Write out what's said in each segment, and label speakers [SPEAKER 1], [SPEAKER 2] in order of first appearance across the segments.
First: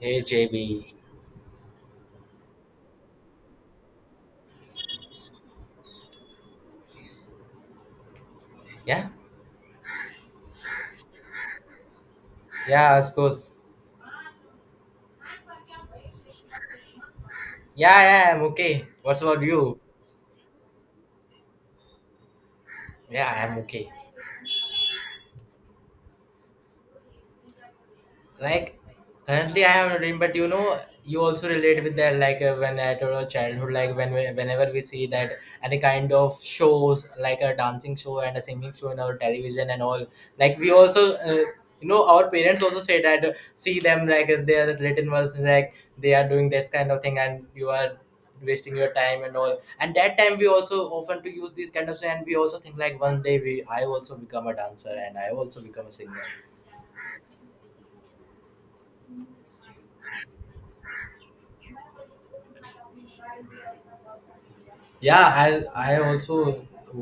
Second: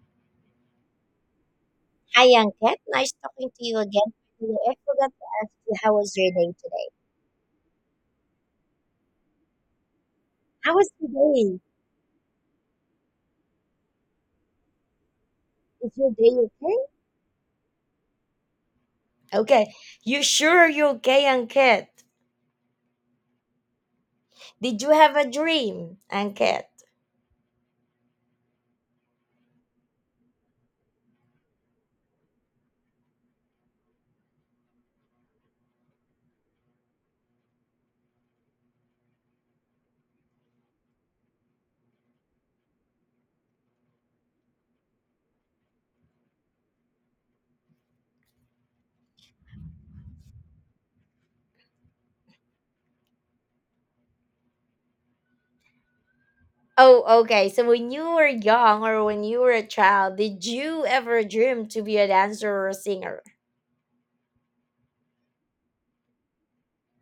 [SPEAKER 1] Hey JB.
[SPEAKER 2] Hi, Yanket. Nice talking to you again. You know, I forgot to ask you how was your day today.
[SPEAKER 1] Yeah,
[SPEAKER 2] How was your day?
[SPEAKER 1] yeah, of course.
[SPEAKER 2] Is your day okay?
[SPEAKER 1] Yeah, yeah, I'm okay. What's about
[SPEAKER 2] Okay.
[SPEAKER 1] you?
[SPEAKER 2] You sure you're okay, Yanket?
[SPEAKER 1] Yeah, I'm okay.
[SPEAKER 2] Did you have a dream, Yanket?
[SPEAKER 1] like currently I have a dream, but you know, you also relate with that. Like when at our childhood, like when whenever we see that any kind of shows like a dancing show and a singing show in our television and all, like we also our parents also say that, see them like they are written was like they are doing this kind of thing and you are wasting your time and all. And that time we also often to use these kind of, and we also think like one day we I also become a dancer and I also become a singer.
[SPEAKER 2] Oh, okay. So when you were young or when you were a child, did you ever dream to be a dancer or a singer?
[SPEAKER 1] Yeah, I also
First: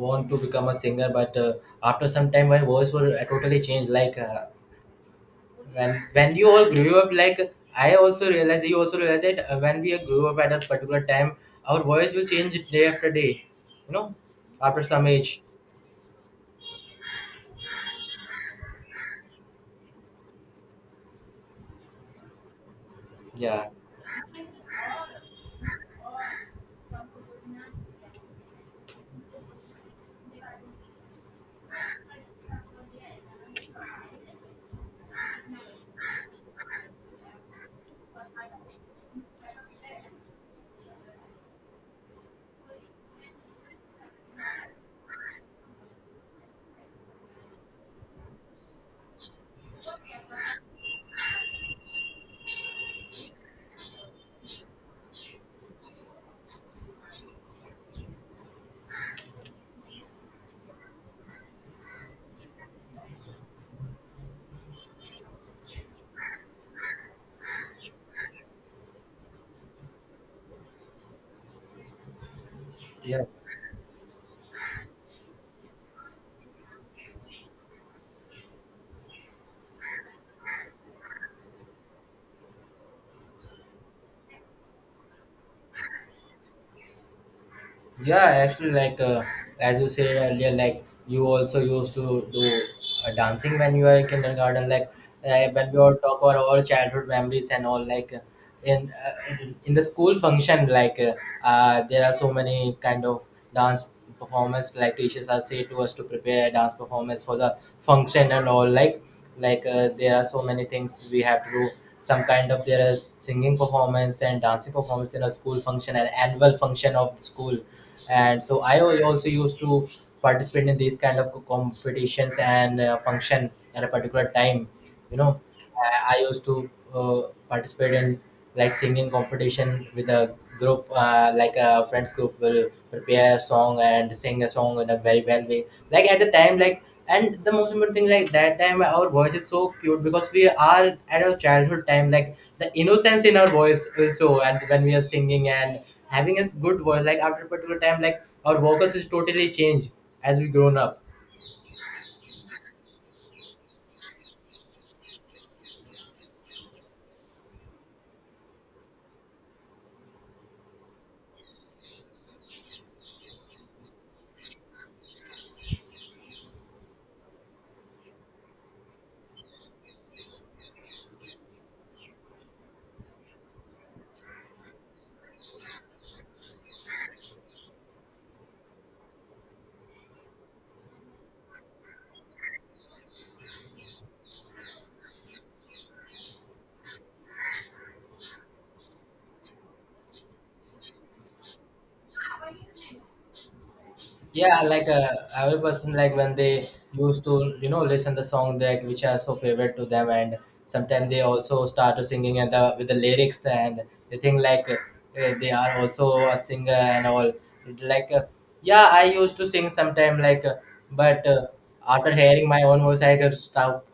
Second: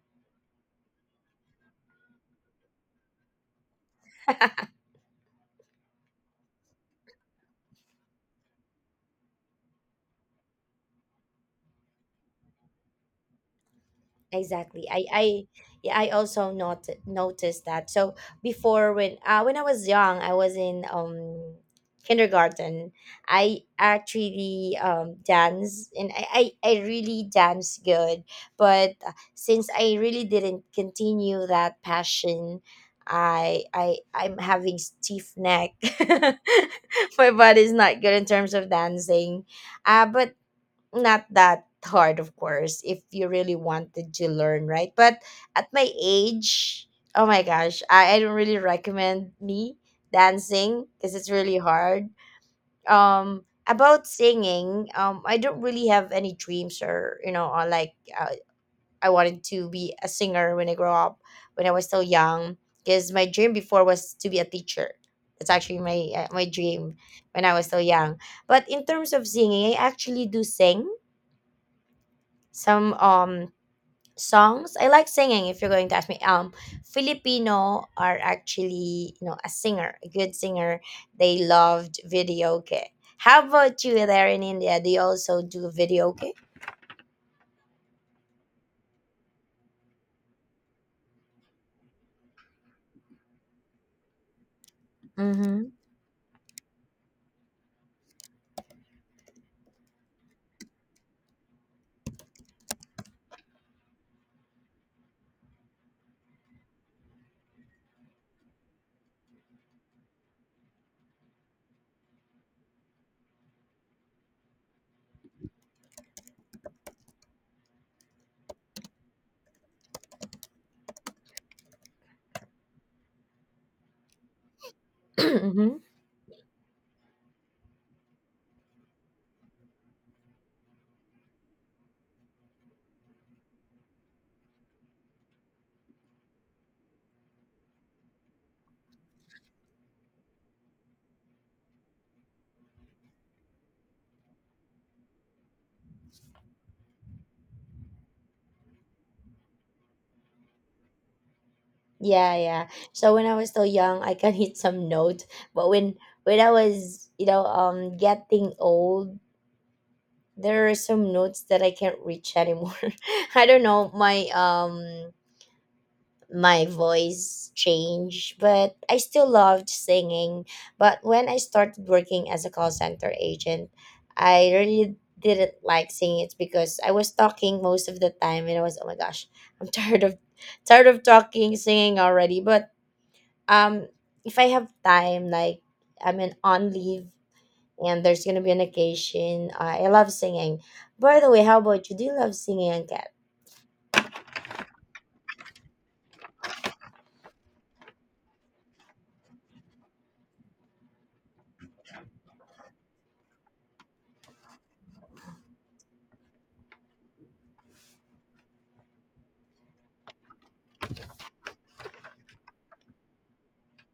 [SPEAKER 1] want to become a singer, but after some time my voice will totally change. Like when you all grew up, like I also realized, you also realized that when we grew up at a particular time, our voice will change day after day, you know, after
[SPEAKER 2] Exactly
[SPEAKER 1] some age.
[SPEAKER 2] I Yeah, I also not noticed that. So before, when I was young, I was in kindergarten. I
[SPEAKER 1] Yeah.
[SPEAKER 2] actually dance, and I really dance good, but since I really didn't continue that passion, I'm having stiff neck. My body's not good in terms of dancing. But not that hard, of course, if you really wanted to learn, right? But at my age, oh my gosh, I don't really recommend me dancing because it's really hard. About singing, I don't really have any dreams, or you know, or like uh, I wanted to be a singer when I grow up, when I was still young, because my dream before was to be a teacher. That's actually my my dream when I was still young. But in terms of singing, I actually do sing some
[SPEAKER 1] Yeah.
[SPEAKER 2] songs. I like singing. If you're going to ask me, Filipino are actually, you know, a singer, a good singer. They loved video, okay? How about you, there in India? Do you also do video, okay?
[SPEAKER 1] Yeah, actually, like as you said earlier, like you also used to do dancing when you were in kindergarten. Like
[SPEAKER 2] Mm-hmm.
[SPEAKER 1] when we all talk about our childhood memories and all, like in uh, in the school function, like there are so many kind of dance performance. Like teachers are say to us to prepare dance performance for the function and all. Like there are so many things we have to do. Some kind of there are singing performance and dancing performance in a school function, an annual function of the school. And so I also used to participate in these kind of competitions and function at a particular time, you know.
[SPEAKER 2] Mm-hmm.
[SPEAKER 1] I used to participate in like singing competition with a group, like a friends group will prepare a song and sing a song in a very well way. Like at the time, like, and the most important thing, like that time, our voice is so cute because we are at our childhood time. Like the innocence in our voice is so, and when we are singing and having a good voice, like after a particular time, like our vocals is totally changed as we grown up.
[SPEAKER 2] Yeah, yeah, so when I was still young, I can hit some notes. But when I was, you know, getting old, there are some notes that I can't reach anymore. I don't know my my voice changed, but I still loved singing. But when I started working as a call center agent, I really didn't like singing. It's because I was talking most of the time, and I was, oh my gosh, I'm tired of talking, singing already. But um, if I have time, like I'm in on leave and there's gonna be an occasion, I love singing. By the way, how about you? Do you love singing, Kat?
[SPEAKER 1] Yeah, like every person, like when they used to listen the song that which are so favorite to them, and sometimes they also start to singing and the with the lyrics, and they think like they are also a singer and all, like yeah, I used to sing sometime, like but after hearing my own voice I could stop,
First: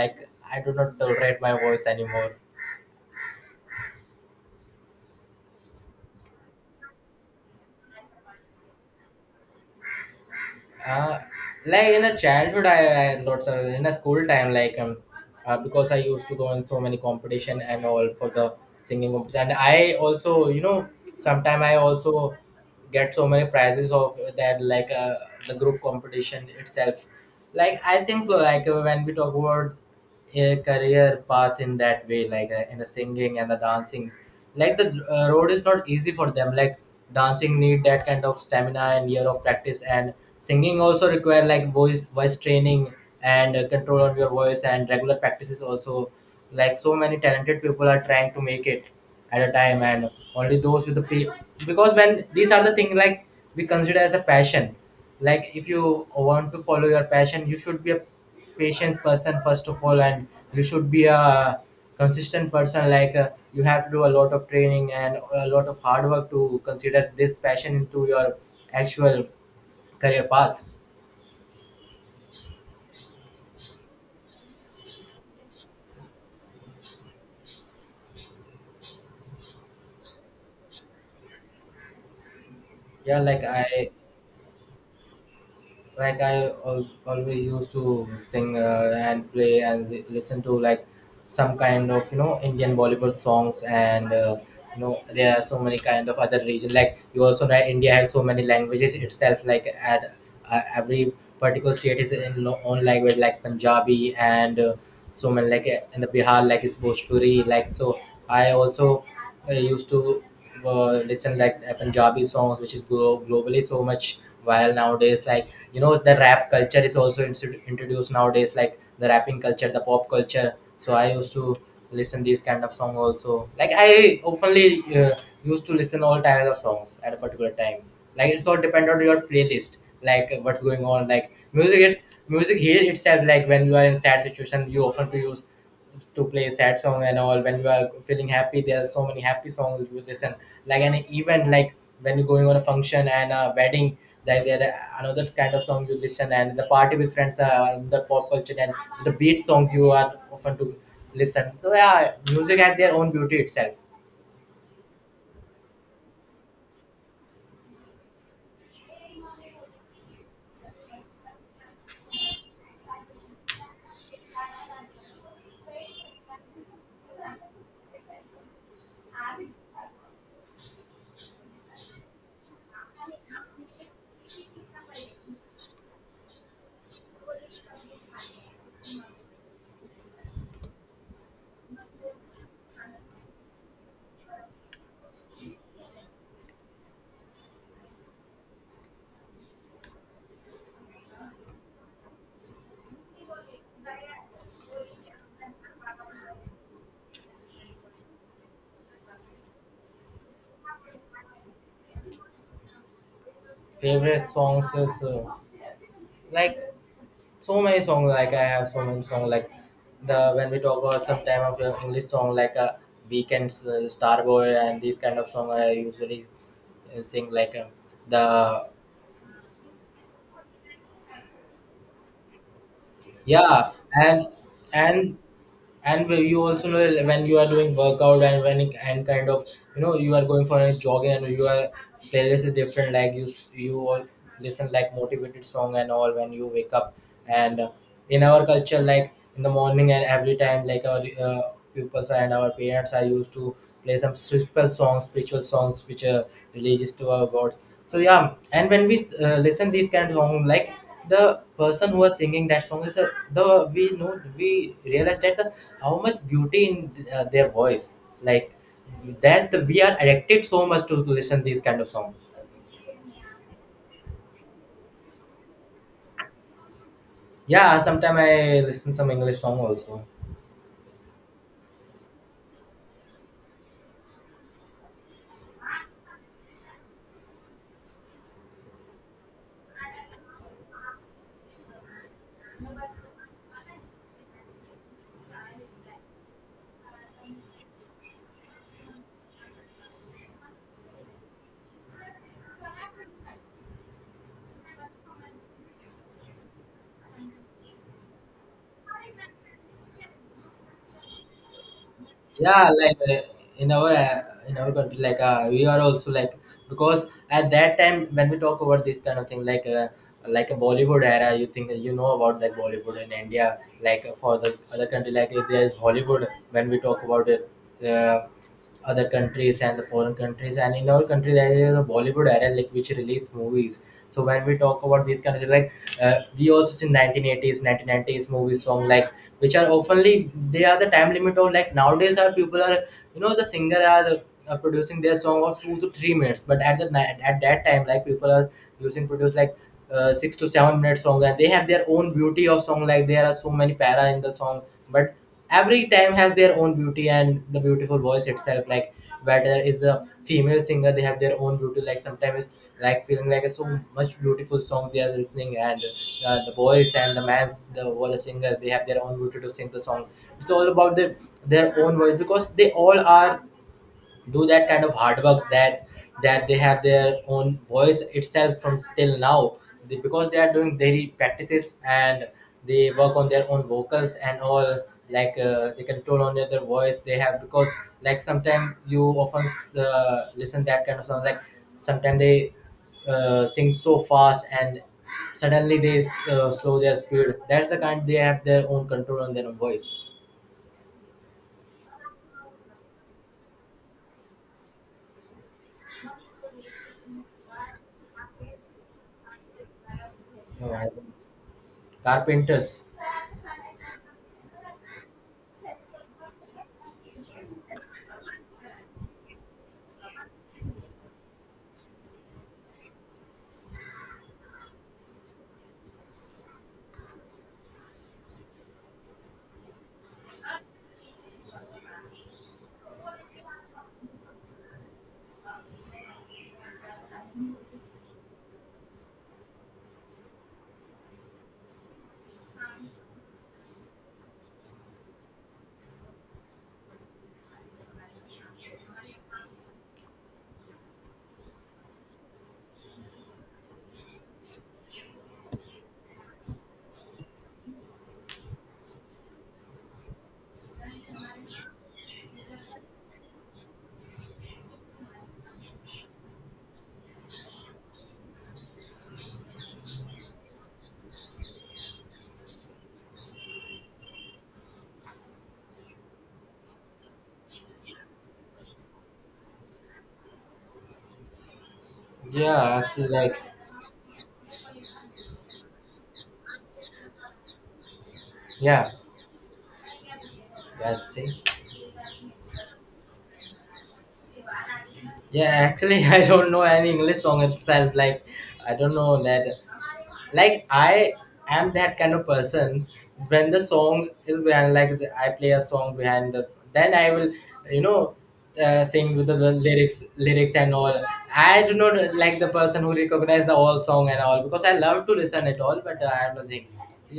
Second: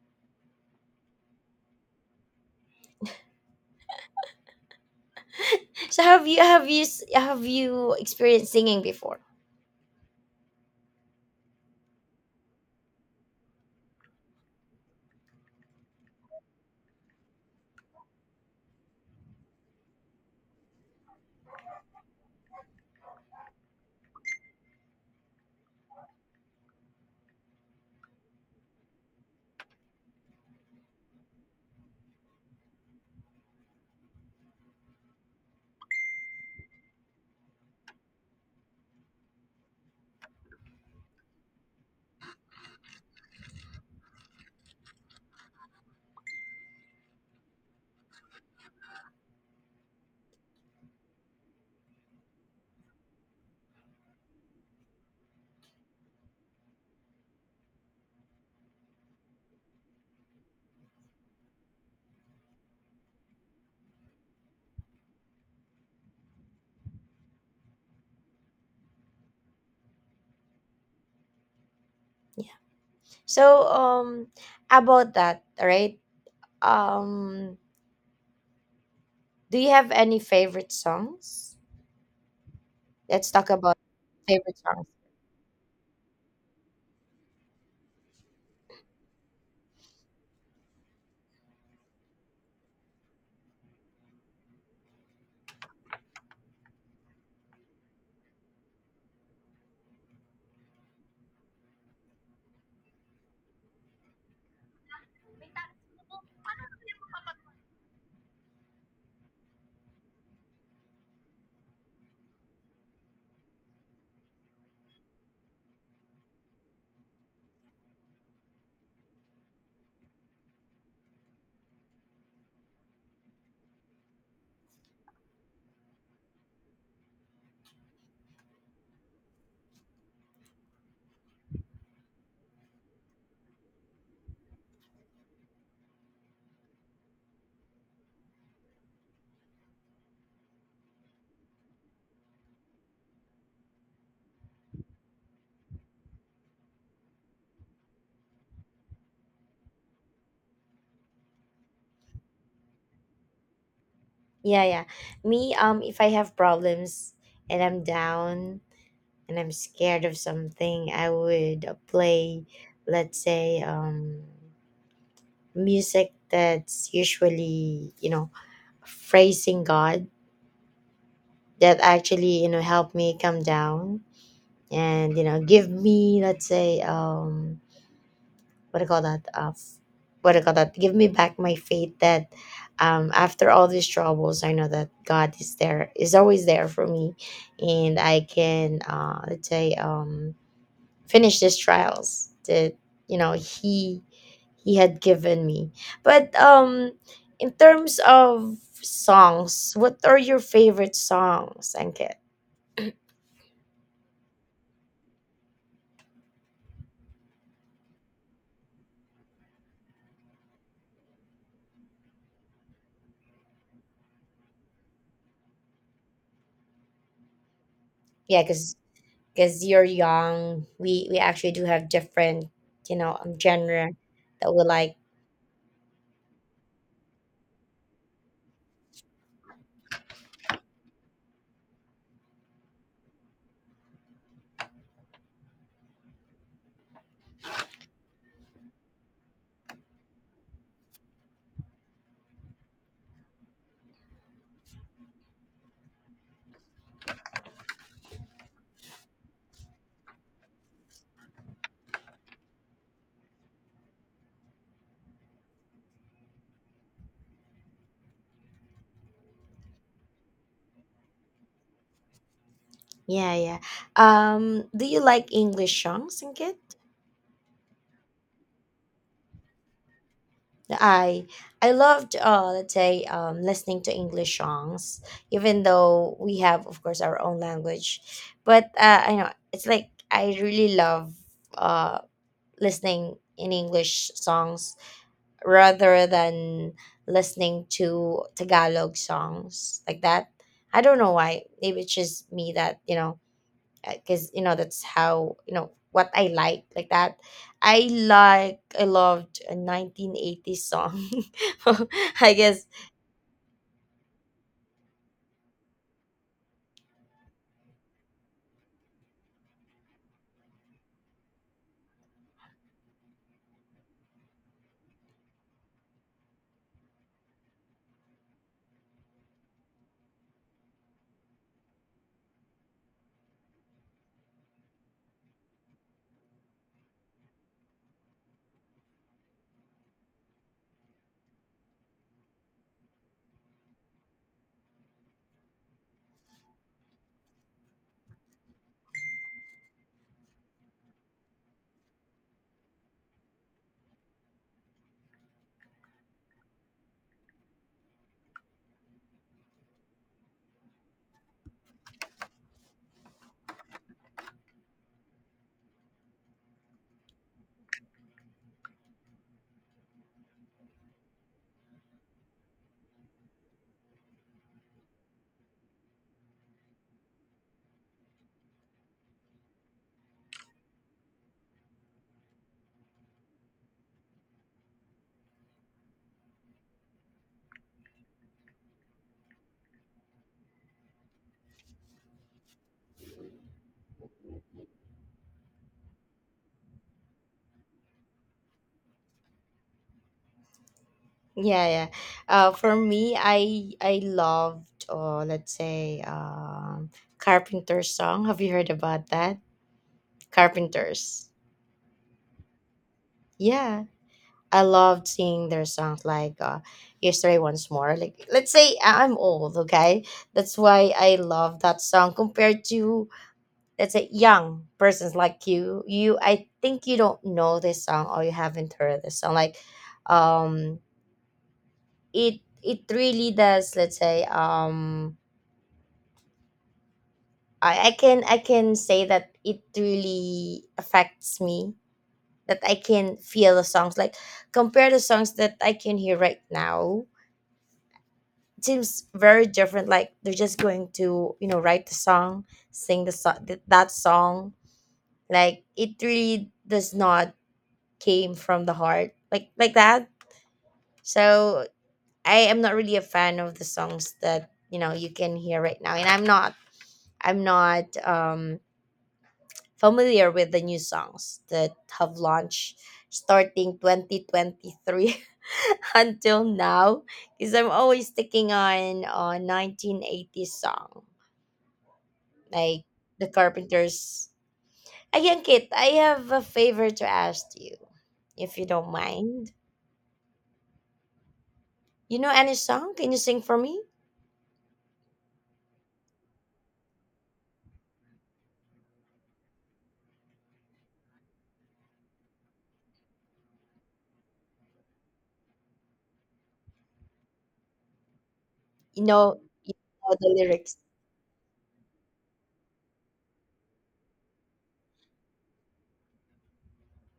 [SPEAKER 1] like I do not tolerate my voice anymore.
[SPEAKER 2] So have you have you experienced singing before?
[SPEAKER 1] Uh, like in a childhood, I lots of in a school time, like because I used to go in so many competition and all for the singing competition. And I also, you know, sometime I also get so many prizes of that, like the group competition itself. Like I think so. Like when we talk about a career path in that way, like in the singing and the dancing, like the road is not easy for them. Like dancing need that kind of stamina and year of practice, and singing also require like voice training and control on your voice and regular practices also. Like so many talented people are trying to make it at a time, and only those with the pre-, because when these are the thing, like we consider as a passion, like if you want to follow your passion you should be a patient person first of all, and you should be a consistent person. Like you have to do a lot of training and a lot of hard work to consider this passion into your actual career path.
[SPEAKER 2] So, about that, right? Um, do you have any favorite songs?
[SPEAKER 1] Yeah,
[SPEAKER 2] Let's
[SPEAKER 1] like
[SPEAKER 2] talk about
[SPEAKER 1] i
[SPEAKER 2] favorite songs.
[SPEAKER 1] like I al- always used to sing and play and listen to like some kind of, you know, Indian Bollywood songs and you know, there are so many kind of other region. Like you also know India has so many languages itself. Like at every particular state is in own language, like Punjabi and so many, like in the Bihar like is Bhojpuri. Like so I also used to listen like Punjabi songs, which is globally so much viral nowadays. Like you know, the rap culture is also introduced nowadays, like the rapping culture, the pop culture. So I used to listen these kind of song also. Like I openly used to listen all types of songs at a particular time. Like it's all depend on your playlist, like what's going on. Like music, it's music heals itself. Like when you are in sad situation, you often to use to play sad song and all. When you are feeling happy, there are so many happy songs you listen. Like an event, like when you're going on a function and a wedding, there are another kind of song you listen, and the party with friends are another pop culture, and the beat songs you are often to listen. So yeah, music has their own beauty itself.
[SPEAKER 2] Yeah, yeah. Me, if I have problems and I'm down and I'm scared of something, I would play, let's say, music that's usually, you know, praising God, that actually, you know, help me come down and, you know, give me, let's say, what do you call that uh, what do you call that, give me back my faith that after all these troubles, I know that God is there, is always there for me, and I can let's say, finish these trials that, you know, he had given me. But in terms of songs, what are your favorite songs, Ankit?
[SPEAKER 1] Favorite songs is like so many songs, like I have so many songs. Like the when we talk about some time of your English song, like weekends, Starboy and these kind of song I usually saying, like the
[SPEAKER 2] Yeah, because you're young, we actually do have different, you know,
[SPEAKER 1] yeah.
[SPEAKER 2] genre
[SPEAKER 1] and
[SPEAKER 2] that we like.
[SPEAKER 1] and and when you also know, when you are doing workout, and kind of, you know, you are going for a jogging, and you are playlist is different. Like you all listen like motivated song and all when you wake up. And in our culture, like in the morning and every time, like our uh, pupils and our parents are used to play some spiritual songs, spiritual songs which are religious to our gods. So yeah, and when we listen these kind of song, like the person who was singing that song is a, the we know we realized that the how much beauty in their voice. Like that the, we are addicted so much to listen these kind of song.
[SPEAKER 2] Yeah, yeah. Do you like English songs, Singkit?
[SPEAKER 1] Yeah, sometimes I listen some English song also.
[SPEAKER 2] I I loved let's say, listening to English songs, even though we have, of course, our own language. But I know it's like I really love uh listening in English songs rather than listening to Tagalog songs like that. I don't know why. Maybe it's just me that, you know, because you know that's how you know what I like that. I loved a 1980s song. I guess
[SPEAKER 1] Yeah, like in our uh, in our country, like we are also like, because at that time when we talk about this kind of thing, like a Bollywood era, you think you know about like Bollywood in India. Like for the other country, like there's Hollywood when we talk about it, uh, other countries and the foreign countries. And in our country there is a Bollywood era like which released movies. So when we talk about these kind of things, like we also see 1980s 1990s movies from, like, which are oftenly they are the time limit of. Like nowadays our people are, you know, the singer are producing their song of 2 to 3 minutes, but at the at that time, like people are using produce like 6 to 7 minute song, and they have their own beauty of song. Like there are so many para in the song. But every time has their own beauty and the beautiful voice itself. Like whether is a female singer, they have their own beauty. Like sometimes like feeling like a so much beautiful song they are listening. And the boys and the man's the wall singer, they have their own beauty to sing the song. It's all about the their own voice, because they all are do that kind of hard work, that that they have their own voice itself from till now. They, because they are doing daily practices and they work on their own vocals and all. Like they control on their voice they have, because like sometimes you often listen that kind of song. Like sometimes they sing so fast and suddenly they slow their speed. That's the kind they have their own control on their own voice.
[SPEAKER 2] yeah yeah. For me, I loved let's say, Carpenter's song. Have you heard about that?
[SPEAKER 1] Uh,
[SPEAKER 2] Carpenters.
[SPEAKER 1] carpenters.
[SPEAKER 2] Yeah. I loved singing their songs like Yesterday Once More. Like, let's say I'm old, okay? That's why I love that song compared to, let's say, young persons like you. I think you don't know this song, or you haven't heard this song like um it it really does, let's say, I can I can say that it really affects me, that I can feel the songs, like compare the songs that I can hear right now. It seems very different. Like they're just going to, you know, write the song, sing the song, that song. Like it really does not came from the heart like that. So I am not really a fan of the songs that, you know, you can hear right now, and I'm not familiar with the new songs that have launched starting 2023 until now, because I'm always sticking on a 1980s song
[SPEAKER 1] Yeah,
[SPEAKER 2] like
[SPEAKER 1] actually,
[SPEAKER 2] the
[SPEAKER 1] like.
[SPEAKER 2] Carpenters. Again, Kit, I have a favor to ask you, if you
[SPEAKER 1] Yeah,
[SPEAKER 2] don't mind.
[SPEAKER 1] that's it.
[SPEAKER 2] You know any song? Can you sing for me?
[SPEAKER 1] Yeah, actually, I don't know any English song itself. Like, I don't know that. Like, I am that kind of person. When the song is behind, like I play a song behind, the, then I will, you know,
[SPEAKER 2] You
[SPEAKER 1] sing with the
[SPEAKER 2] know, you
[SPEAKER 1] lyrics,
[SPEAKER 2] know the
[SPEAKER 1] lyrics and
[SPEAKER 2] lyrics.
[SPEAKER 1] all. I do not like the person who recognize the whole song and all, because I love to listen it all, but I am not thing.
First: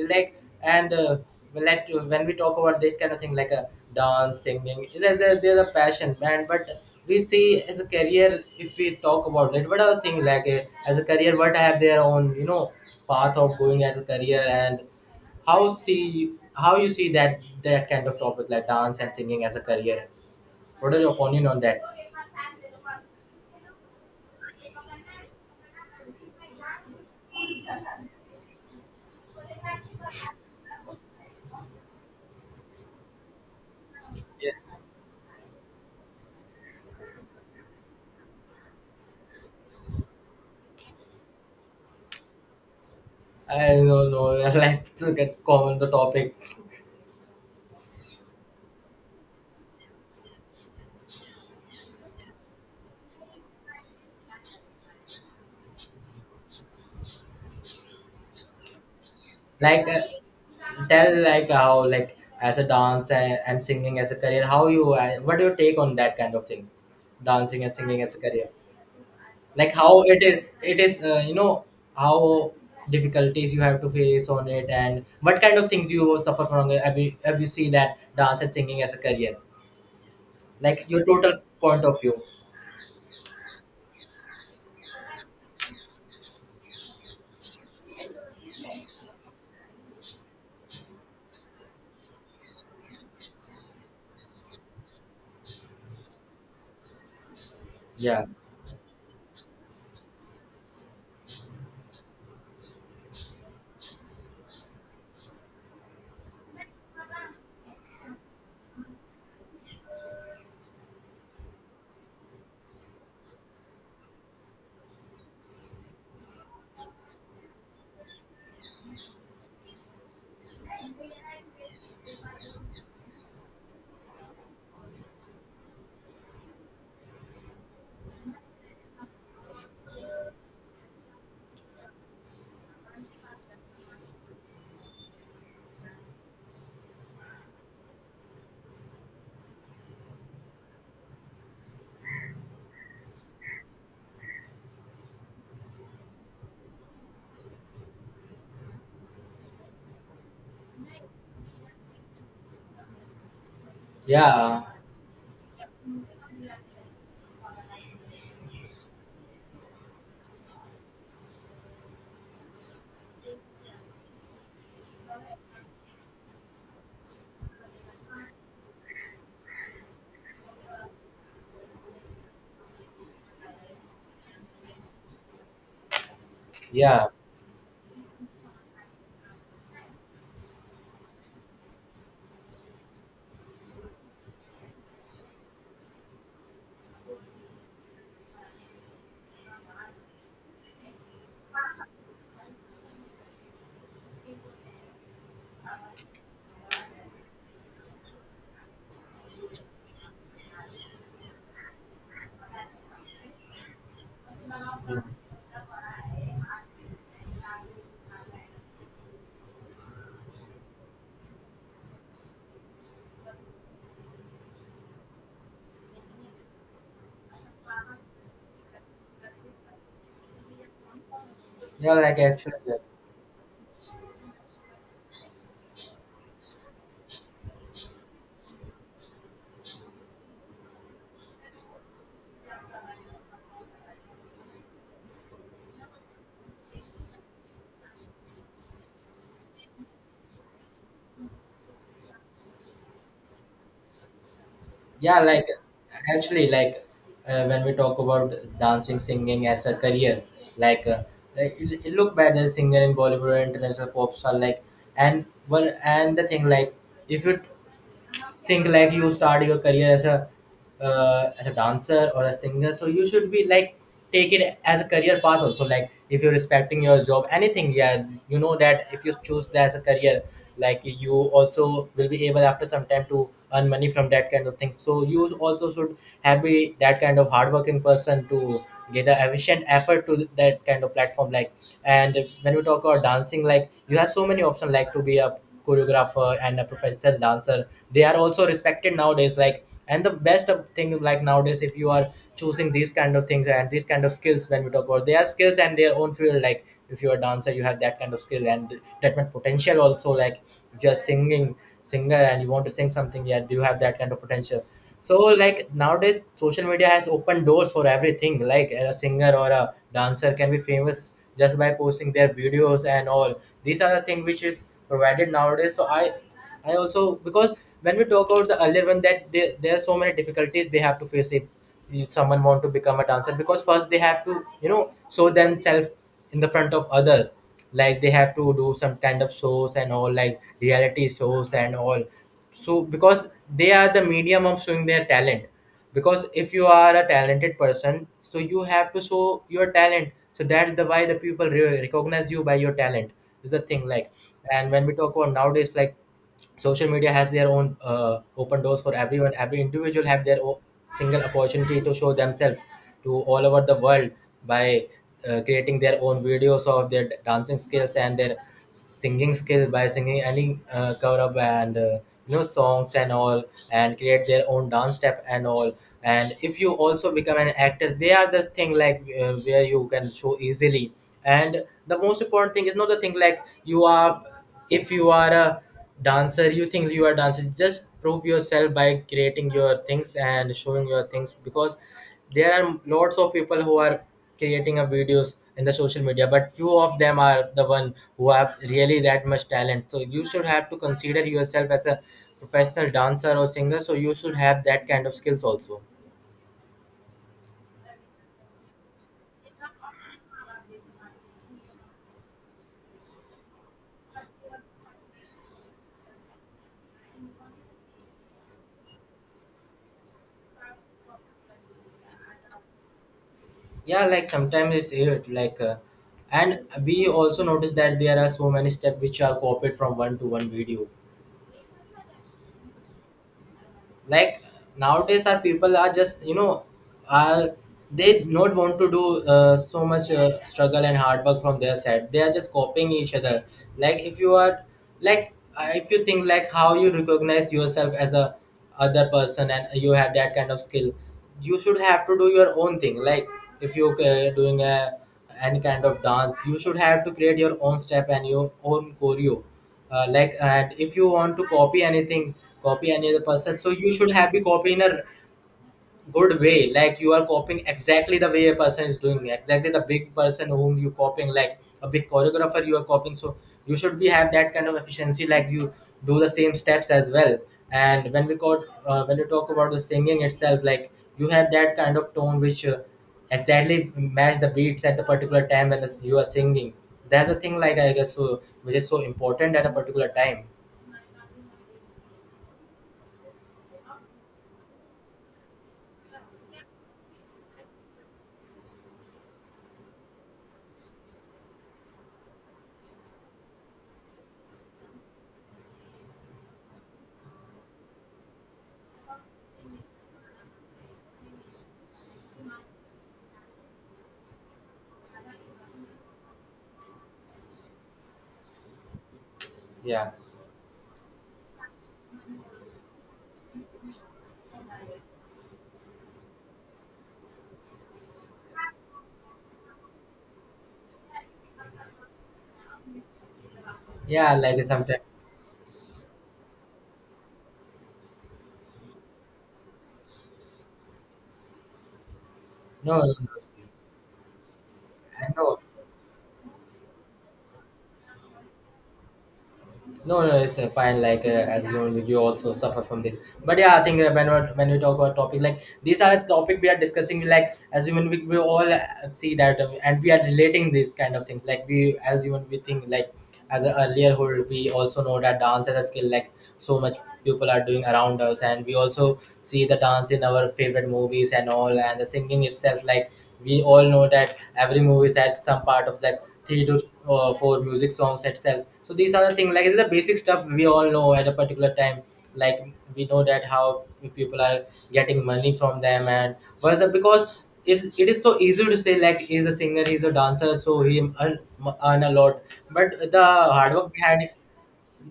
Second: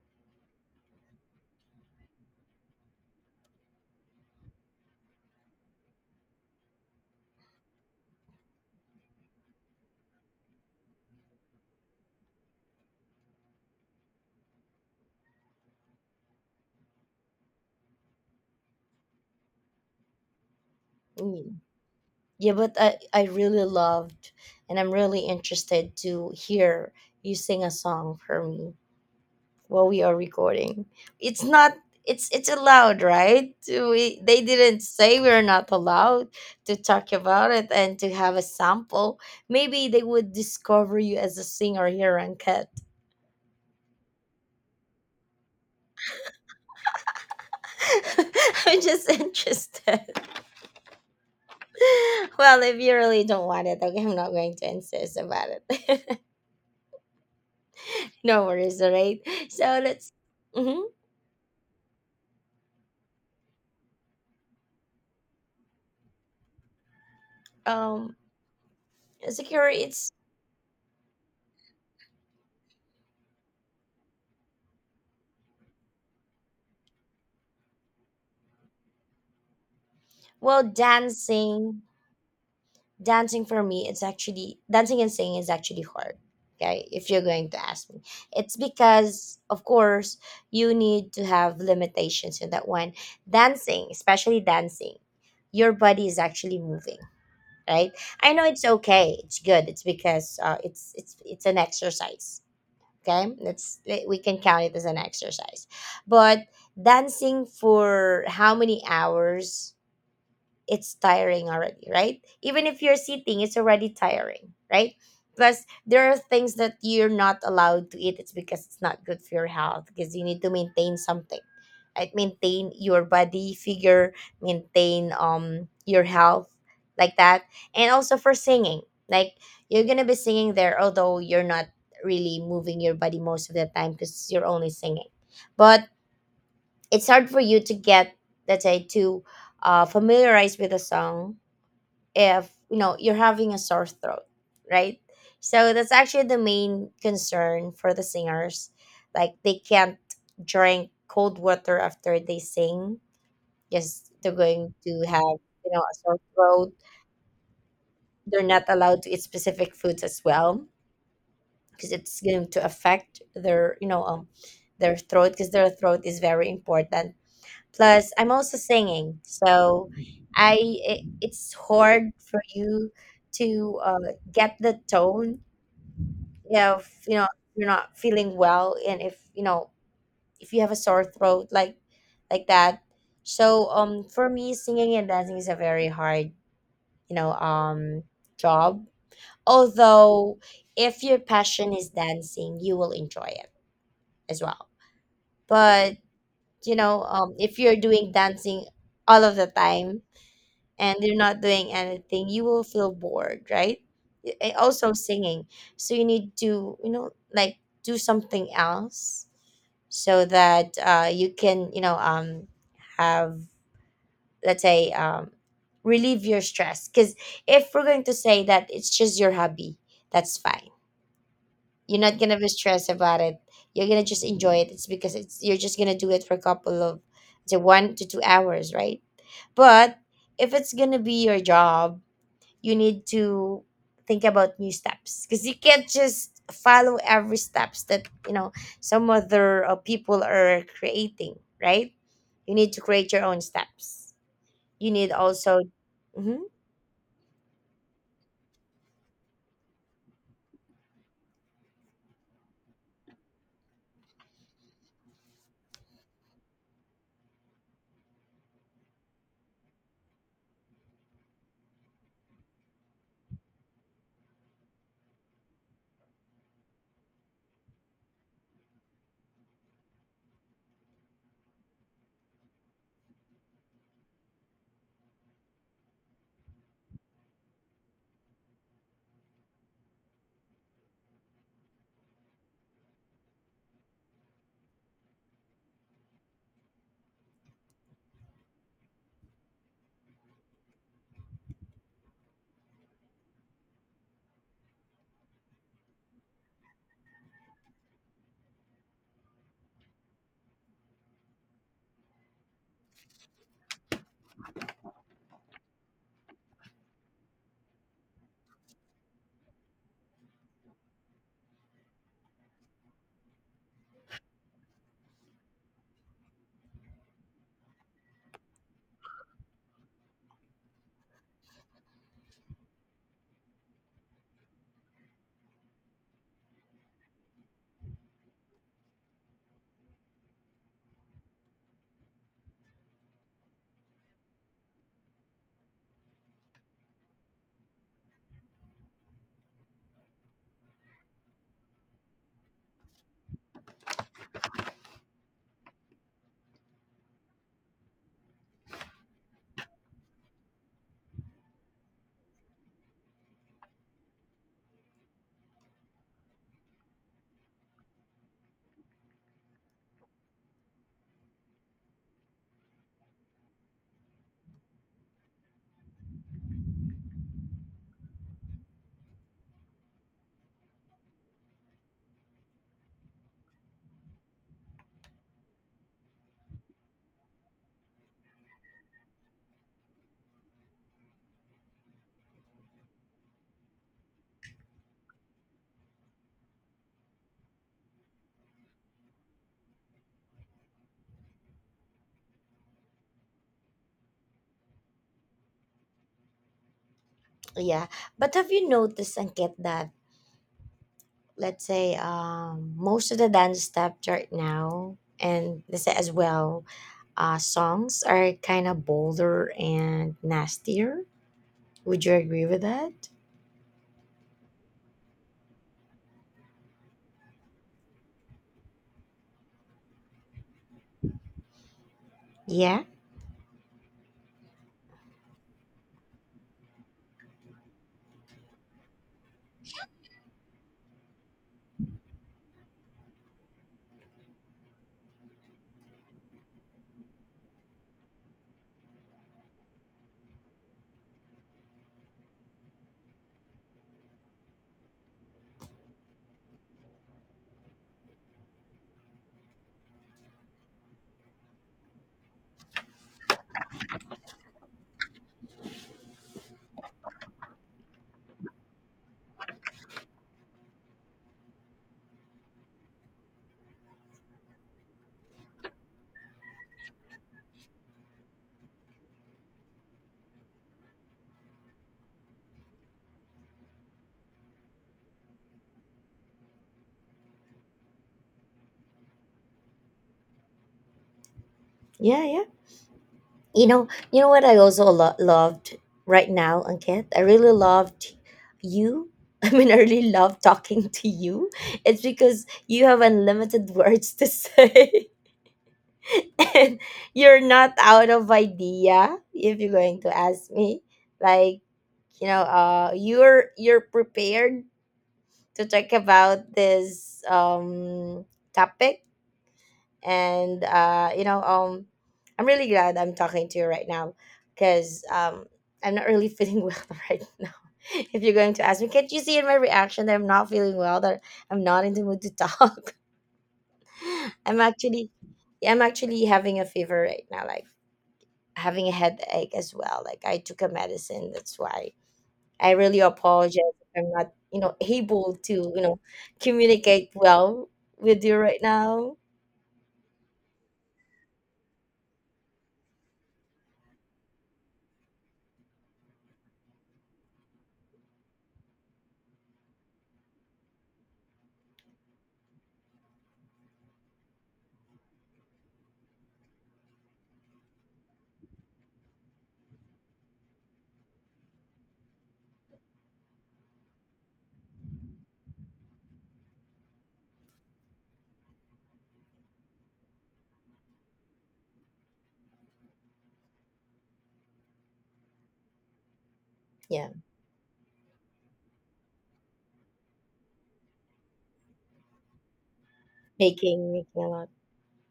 [SPEAKER 1] Like, and. Let when we talk about this kind of thing like a dance singing there's a passion band but we see as a career. If we talk about it, what are thing like as a career what I have their own path of going as a career and how see how you see that that kind of topic like dance and singing as a career, what are your opinion
[SPEAKER 2] Mm.
[SPEAKER 1] on that?
[SPEAKER 2] Yeah, but I really loved and I'm really interested to hear you sing a song for me while we are recording. It's not, it's allowed, right? We, they
[SPEAKER 1] Yeah.
[SPEAKER 2] didn't say we're not allowed to talk about it and to have a sample. Maybe they would discover you as a singer here on Cat.
[SPEAKER 1] I don't know. Let's look at common the topic
[SPEAKER 2] I'm just interested. Well, if you really don't want it, okay, I'm not going to insist about it. No worries, alright. So
[SPEAKER 1] like
[SPEAKER 2] let's hmm,
[SPEAKER 1] tell like how like as a dance and singing as a career how you what do you take on that kind of thing, dancing and singing as
[SPEAKER 2] um
[SPEAKER 1] a career?
[SPEAKER 2] secure,
[SPEAKER 1] Like how
[SPEAKER 2] it's
[SPEAKER 1] it is, it is how difficulties you have to face on it and what kind of things you suffer from it. Have you, have you see that dance and singing as a career,
[SPEAKER 2] well,
[SPEAKER 1] like your total point of view?
[SPEAKER 2] dancing for me, it's actually, dancing and singing is actually hard. Okay, if you're going to ask me. It's because, of course, you need to have limitations in that one. Dancing, especially dancing, your body is actually moving, right?
[SPEAKER 1] Yeah,
[SPEAKER 2] I know it's okay, it's good, it's because it's an exercise. Okay, we can count it as an exercise. But dancing for how many hours, it's tiring already, right? Even if you're sitting, it's already tiring, right? Plus, there are things that you're not allowed to eat. It's because it's not good for your health, because you need to maintain something. Right? Maintain your body figure, maintain your health like that. And also for singing. Like you're gonna be singing there, although you're not really moving your body most of the time because you're only singing. But it's hard for you to get, let's say, to familiarize with the song if you know you're having a sore throat, right? So that's actually the main concern for the singers. Like they can't drink cold water after they sing, because they're
[SPEAKER 1] yeah,
[SPEAKER 2] going to have, you know, a sore throat. They're not allowed to eat specific foods as well, because it's going to affect their, you know, their throat, because their throat is very important. Plus, I'm also singing, so I it's hard for you to get the tone if
[SPEAKER 1] yeah.
[SPEAKER 2] you know you're not feeling well, and if you know if you have a sore throat like that. So for me, singing and dancing is a very hard, you know, job. Although, if your passion is dancing, you will enjoy it as well. But you know, if you're doing dancing all of the time, and you're not doing anything, you will feel bored, right? And also singing. So you need to, you know, like do something else so that you can, you know, have, let's say, relieve your stress. Because if we're going to say that it's just your hobby, that's fine.
[SPEAKER 1] Yeah,
[SPEAKER 2] You're
[SPEAKER 1] like
[SPEAKER 2] not gonna be
[SPEAKER 1] actually, yeah.
[SPEAKER 2] stressed about it. You're gonna just enjoy it. It's because it's, you're just gonna do it for a couple of, say, 1 to 2 hours, right? But if it's gonna be your job, you need to think about new steps, because you can't just follow every steps that, you know, some other people are creating, right? You need to create your own steps. You need
[SPEAKER 1] Yeah, like
[SPEAKER 2] also mhm,
[SPEAKER 1] actually like when we talk about dancing singing as a career, like uh, like, you- you look back the singer in Bollywood or international pop star like, and well and the thing like if you think like you start your career as a dancer or a singer, so you should be like take it as a career path also. Like if you're respecting your job anything, yeah, you know that if you choose that as a career, like you also will be able after some time to earn money from that kind of thing, so you also should have be that kind of hardworking person to get the efficient effort to that kind of platform like. And when we talk about dancing, like you have so many options, like to be a choreographer and a professional dancer. They are also respected nowadays like, and the best of thing like nowadays, if you are choosing these kind of things and these kind of skills, when we talk about their skills and their own field, like if you're a dancer, you have that kind of skill and that much potential also. Like if you're singing singer and you want to sing something, yeah, do you have that kind of potential? So like nowadays social media has opened doors for everything, like a singer or a dancer can be famous just by posting their videos and all. These are the things which is provided nowadays, so I also because when we talk about the earlier one that they, there are so many difficulties they have to face if someone want to become a dancer, because first they have to you know show themselves in the front of other. Like they have to do some kind of shows and all, like reality shows and all, so because they are the medium of showing their talent, because if you are a talented person, so you have to show your talent, so that's the why the people recognize you by your talent is the thing like. And when we talk about nowadays, like social media has their own open doors for everyone. Every individual have their own single opportunity to show themselves to all over the world by creating their own videos of their dancing skills and their singing skills by singing any cover up and you know songs and all, and create their own dance step and all. And if you also become an actor, they are the thing like where you can show easily. And the most important thing is not the thing like you are, if you are a dancer, you think you are dancer. Just prove yourself by creating your things and showing your things, because there are lots of people who are creating a videos in the social media, but few of them are the one who have really that much talent, so you should have to consider yourself as a professional dancer or singer, so you should have that kind of skills also.
[SPEAKER 2] yeah, but have you noticed, and get that, let's say, most of the dance steps right now, and let's say as well, songs are kind of bolder and nastier, would you agree with that?
[SPEAKER 1] Yeah, like sometimes it's it like and we also notice that there are so many steps which are copied from one to one video.
[SPEAKER 2] Yeah,
[SPEAKER 1] Like nowadays our people are just you know are they not want to do so much struggle and hard work from their side, they are just copying each other. Like if you are like if you think like how you recognize yourself as a other person and you have that kind of skill, you should have to do your own thing. Like if you doing a any kind of dance, you should have to create your own step and your own choreo like. And if you want to copy anything, copy any other person, so you should have be copy in a good way, like you are copying exactly the way a person is doing, exactly the big person whom you copying, like a big choreographer you are copying, so you should be have that kind of efficiency like you do the same steps as well. And when we got when you talk about the singing itself, like you have that kind of tone which exactly match the beats at the particular time when the, you are singing. That's the thing like, I guess, so which is so important at a particular time.
[SPEAKER 2] yeah, yeah. You know what I also loved right now, Ankit? I really loved you. I mean, I really love talking to you. It's because you have unlimited words to say. And you're not out of idea if you're going to ask me. Like, you know, you're prepared to talk about this topic,
[SPEAKER 1] Yeah.
[SPEAKER 2] and you know, I'm really glad I'm talking to you right now, because I'm not really feeling well right now. If you're going to ask me, can't you see in my reaction that I'm not feeling well, that I'm not in the mood to talk?
[SPEAKER 1] Yeah,
[SPEAKER 2] I'm
[SPEAKER 1] like sometimes.
[SPEAKER 2] actually, yeah, I'm actually having a fever right now, like having a headache as well, like I took a medicine. That's why I
[SPEAKER 1] No,
[SPEAKER 2] really
[SPEAKER 1] no, no,
[SPEAKER 2] apologize if I'm not, you know,
[SPEAKER 1] I
[SPEAKER 2] able
[SPEAKER 1] know.
[SPEAKER 2] to, you know, communicate well with you right now.
[SPEAKER 1] No, no, it's fine. Like as you you also suffer from this, but yeah, I think when we talk about topic like, these are topic we are discussing. Like as human, we all see that, and we are relating these kind of things. Like we as human, we think like as a earlier hold, we also know that dance as a skill. Like so much people are doing around us, and we also see the dance in our favorite movies and all, and the singing itself. Like we all know that every movie had some part of like three to four music songs itself. So these are the thing like it's the basic stuff we all know at a particular time. Like we know that how people are getting money from them, and well the,
[SPEAKER 2] Yeah,
[SPEAKER 1] because it's it is so easy to say like he's a singer, he's a dancer, so he earn, earn a lot, but the hard work behind
[SPEAKER 2] making a
[SPEAKER 1] it,
[SPEAKER 2] lot.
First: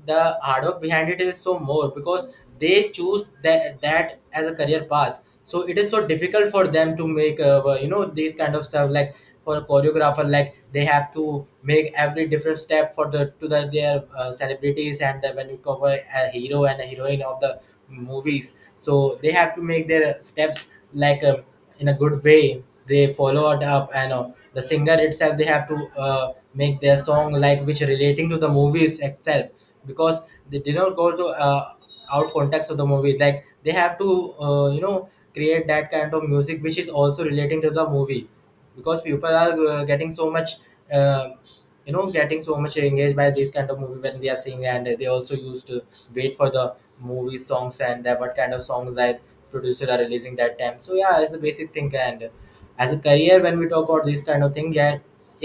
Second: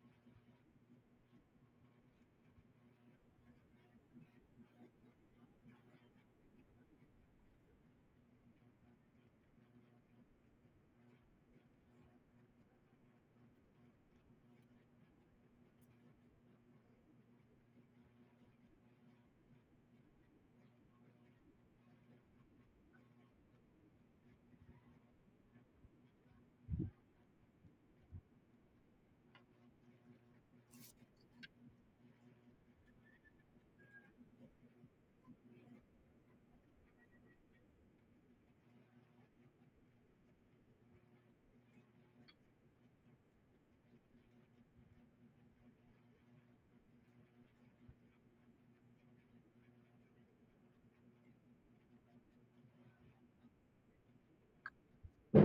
[SPEAKER 1] the hard work behind it is so more because they choose that that as a career path, so it is so difficult for them to make you know these kind of stuff. Like for a choreographer, like they have to make every different step for the to the their celebrities, and the, when you cover a hero and a heroine of the movies, so they have to make their steps like in a good way they follow it up, and the singer itself they have to make their song like which relating to the movies itself, because they did not go to out context of the movie. Like they have to you know create that kind of music which is also relating to the movie, because people are getting so much uh, you know getting so much engaged by this kind of movie when they are seeing, and they also used to wait for the movie songs and that what kind of songs that producer are releasing that time. So yeah, it's the basic thing. And as a career, when we talk about this kind of thing, yeah,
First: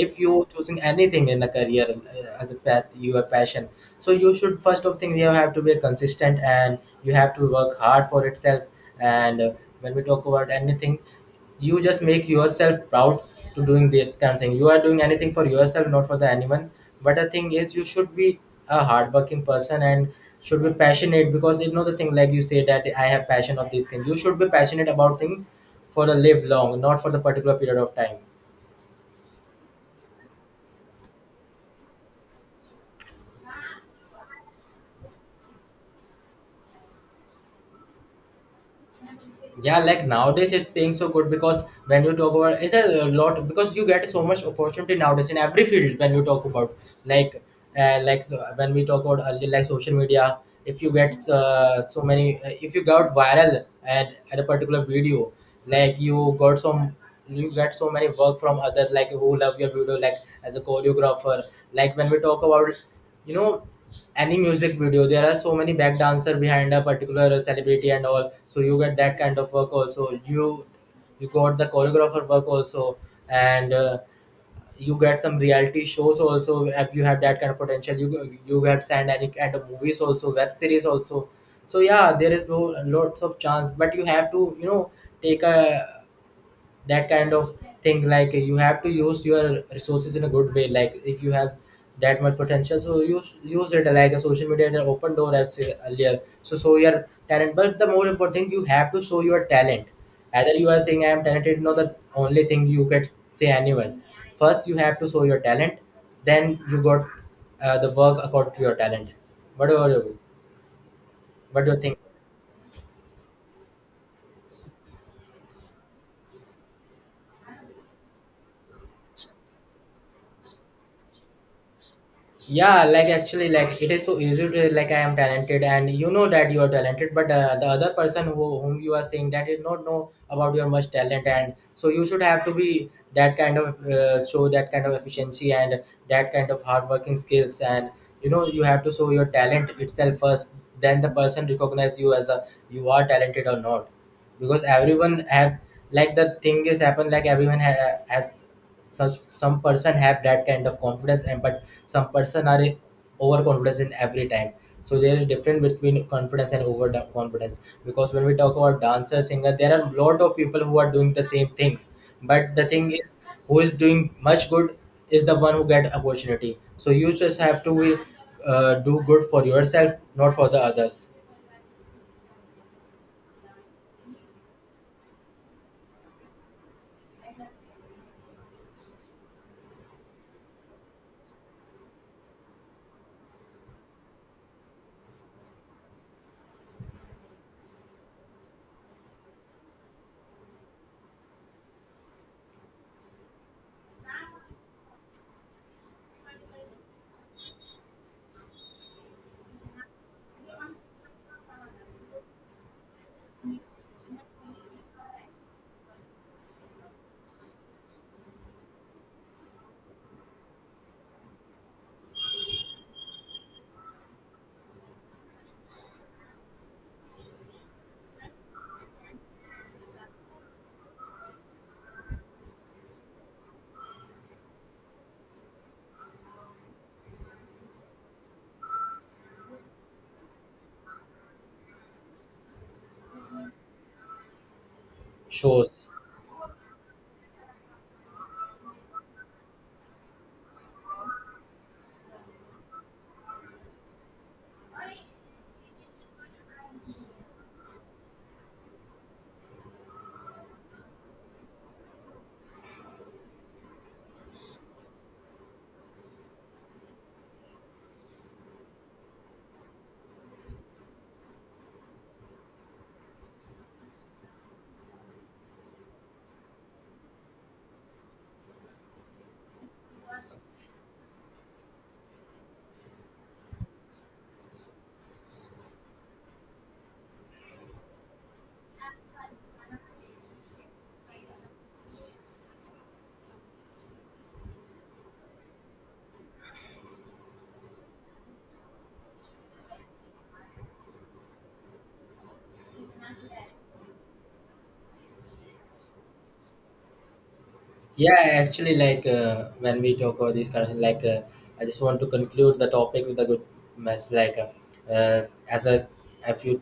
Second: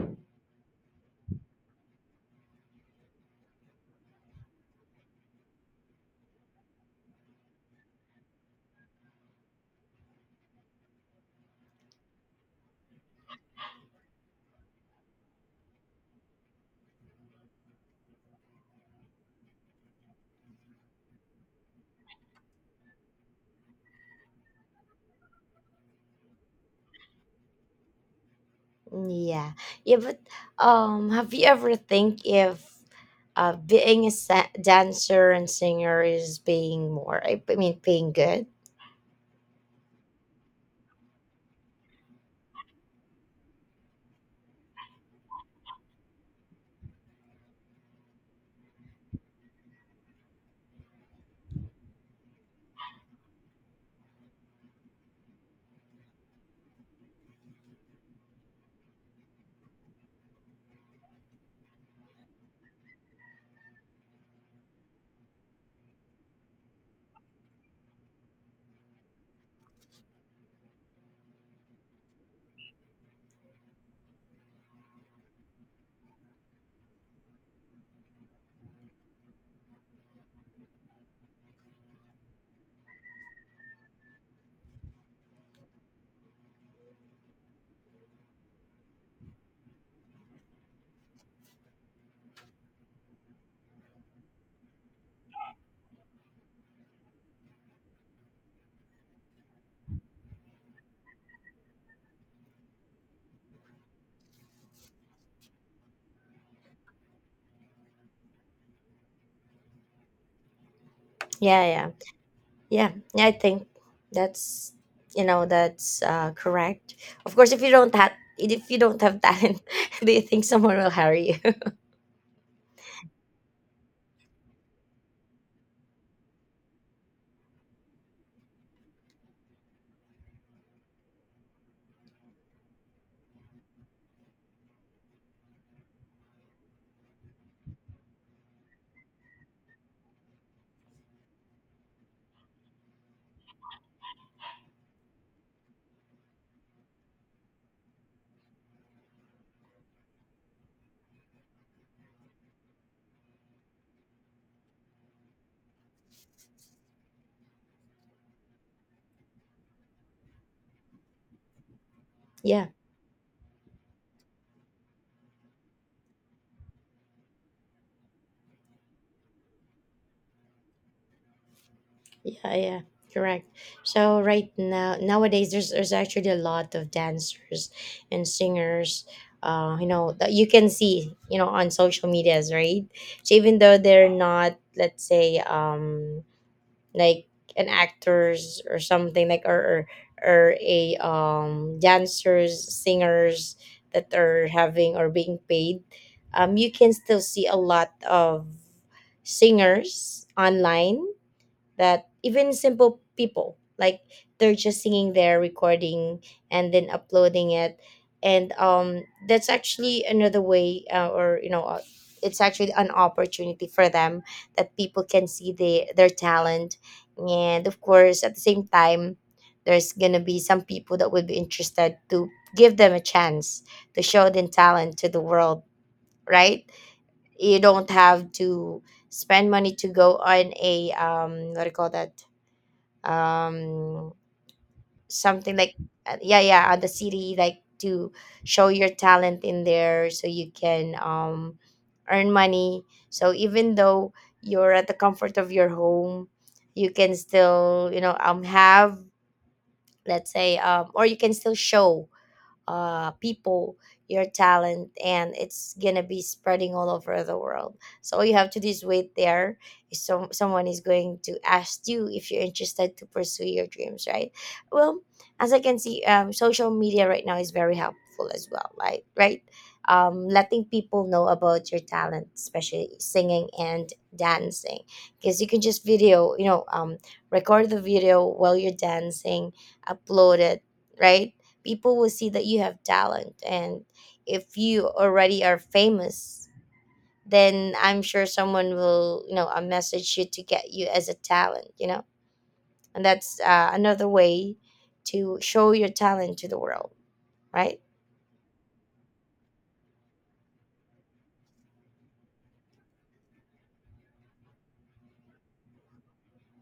[SPEAKER 1] if you choosing anything in a career as a path your passion, so you should first of thing you have to be consistent, and you have to work hard for itself. And when we talk about anything, you just make yourself proud to doing that kind of thing. You are doing anything for yourself, not for the anyone. But the thing is you should be a hardworking person and should be passionate, because you know the thing like you say that I have passion of this thing, you should be passionate about thing for the live long, not for the particular period of time.
[SPEAKER 2] Yeah. Yeah, but have you ever think if being a dancer and singer is paying more, I mean paying good?
[SPEAKER 1] Yeah, like nowadays it's paying so good, because when you talk about it's a lot, because you get so much opportunity nowadays in every field. When you talk about like like, so when we talk about early, like social media, if you get so many if you got viral at a particular video, like you got some, you get so many work from others like who love your video. Like as a choreographer, like when we talk about you know any music video, there are so many back dancer behind a particular celebrity and all, so you get that kind of work also. You got the choreographer work also, and you get some reality shows also. Have you have that kind of potential, you get signed any kind of movies also, web series also. So yeah, there is no lots of chance, but you have to take a that kind of thing. Like you have to use your resources in a good way, like if you have that much potential, so use it like a social media is an open door as earlier, so show your talent. But the more important thing, you have to show your talent. Either you are saying I am talented, no, the only thing you can say anyone, first you have to show your talent, then you got the work according to your talent. what do you what
[SPEAKER 2] Yeah,
[SPEAKER 1] do you
[SPEAKER 2] yeah.
[SPEAKER 1] think?
[SPEAKER 2] Yeah. Yeah, I think that's, you know, that's correct. Of course, if you don't have, if you don't have talent, do you think someone will hire you?
[SPEAKER 1] Yeah, like actually, like it is so easy to like I am talented and you know that you are talented, but the other person who, whom you are saying that is not know about your much talent. And so you should have to be that kind of show that kind of efficiency and that kind of hard working skills. And you know, you have to show your talent itself first, then the person recognize you as a you are talented or not. Because everyone have, like the thing is happen like everyone has, such some person have that kind of confidence and but some person are overconfidence in every time. So there is difference between confidence and over confidence. Because when we talk about dancer singer, there are lot of people who are doing the same things, but the
[SPEAKER 2] Yeah,
[SPEAKER 1] thing is who is doing much good is the one who get opportunity. So you just have to do good for yourself, not for the others.
[SPEAKER 2] yeah, yeah, correct. So right now, nowadays, there's actually a lot of dancers and singers. You know that you can see, you know, on social medias, right? So even though they're not, let's say, like an actors or something like or a dancers, singers that are having or being paid, you can still see a lot of singers online that even simple people like they're just singing their recording and then uploading it. And that's actually another way, or you know, it's actually an opportunity for them, that people can see the, their talent. And of course, at the same time, there's gonna be some people that would be interested to give them a chance to show their talent to the world, right? You don't have to spend money to go on a what do you call that, um something
[SPEAKER 1] Shows.
[SPEAKER 2] like yeah, yeah, at the city like to show your talent in there, so you can earn money. So even though you're at the comfort of your home, you can still, you know, have, let's say, or you can still show people your talent, and it's gonna be spreading all over the world. So all you have to do is wait there, if some, someone is going to ask you if you're interested to pursue your dreams, right? Well, as I can see, social media right now is very helpful as well, right, right? Um, letting people know about your talent, especially singing and dancing, because you can just video, you know, record the video while you're dancing, upload it, right? People will see that you have talent, and if you already are famous, then I'm sure someone will, you know, message you to get you as a talent, you know. And that's another way to show your talent to the world, right?
[SPEAKER 1] Yeah, actually, like when we talk about these kind of like, I just want to conclude the topic with a good mess. Like, as a, if you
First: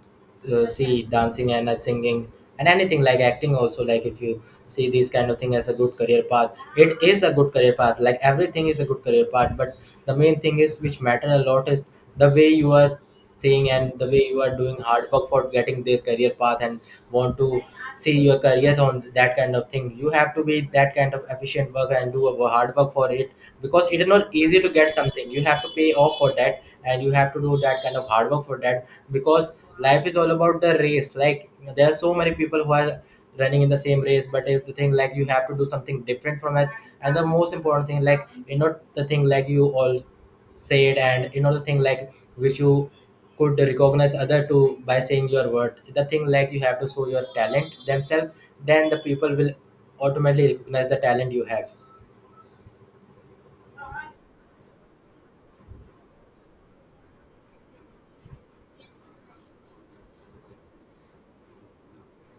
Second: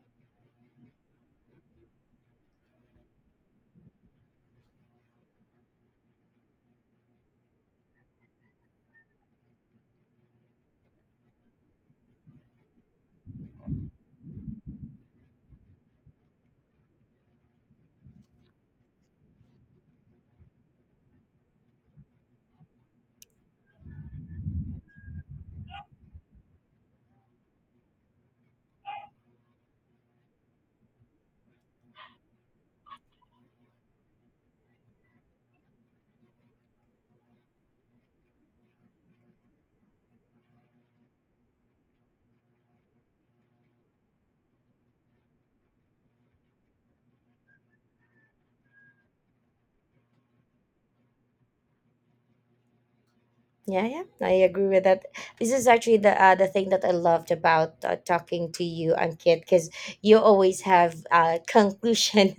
[SPEAKER 1] see dancing and singing and anything like acting also, like if you see this kind of thing as a good career path, it is a good career path. Like everything is a good career path, but the main thing is which matter a lot is the way you are saying and the way you are doing hard work for getting their career path and want to see your career on that kind of thing. You have to be that kind of efficient work and do a hard work for it. Because it is not easy to get something, you have to pay off for that and you have to do that kind of hard work for that. Because life is all about the race. Like there are so many people who are running in the same race, but if the thing like you have to do something different from it. And the most important thing, like you know the thing like you all said and you know the thing like which you could recognize other to by saying your word, the thing like you have to show your talent themselves, then the people will automatically recognize the talent you have.
[SPEAKER 2] Yeah, yeah, I agree with that. This is actually the thing that I loved about talking to you, Ankit, because you always have a conclusion.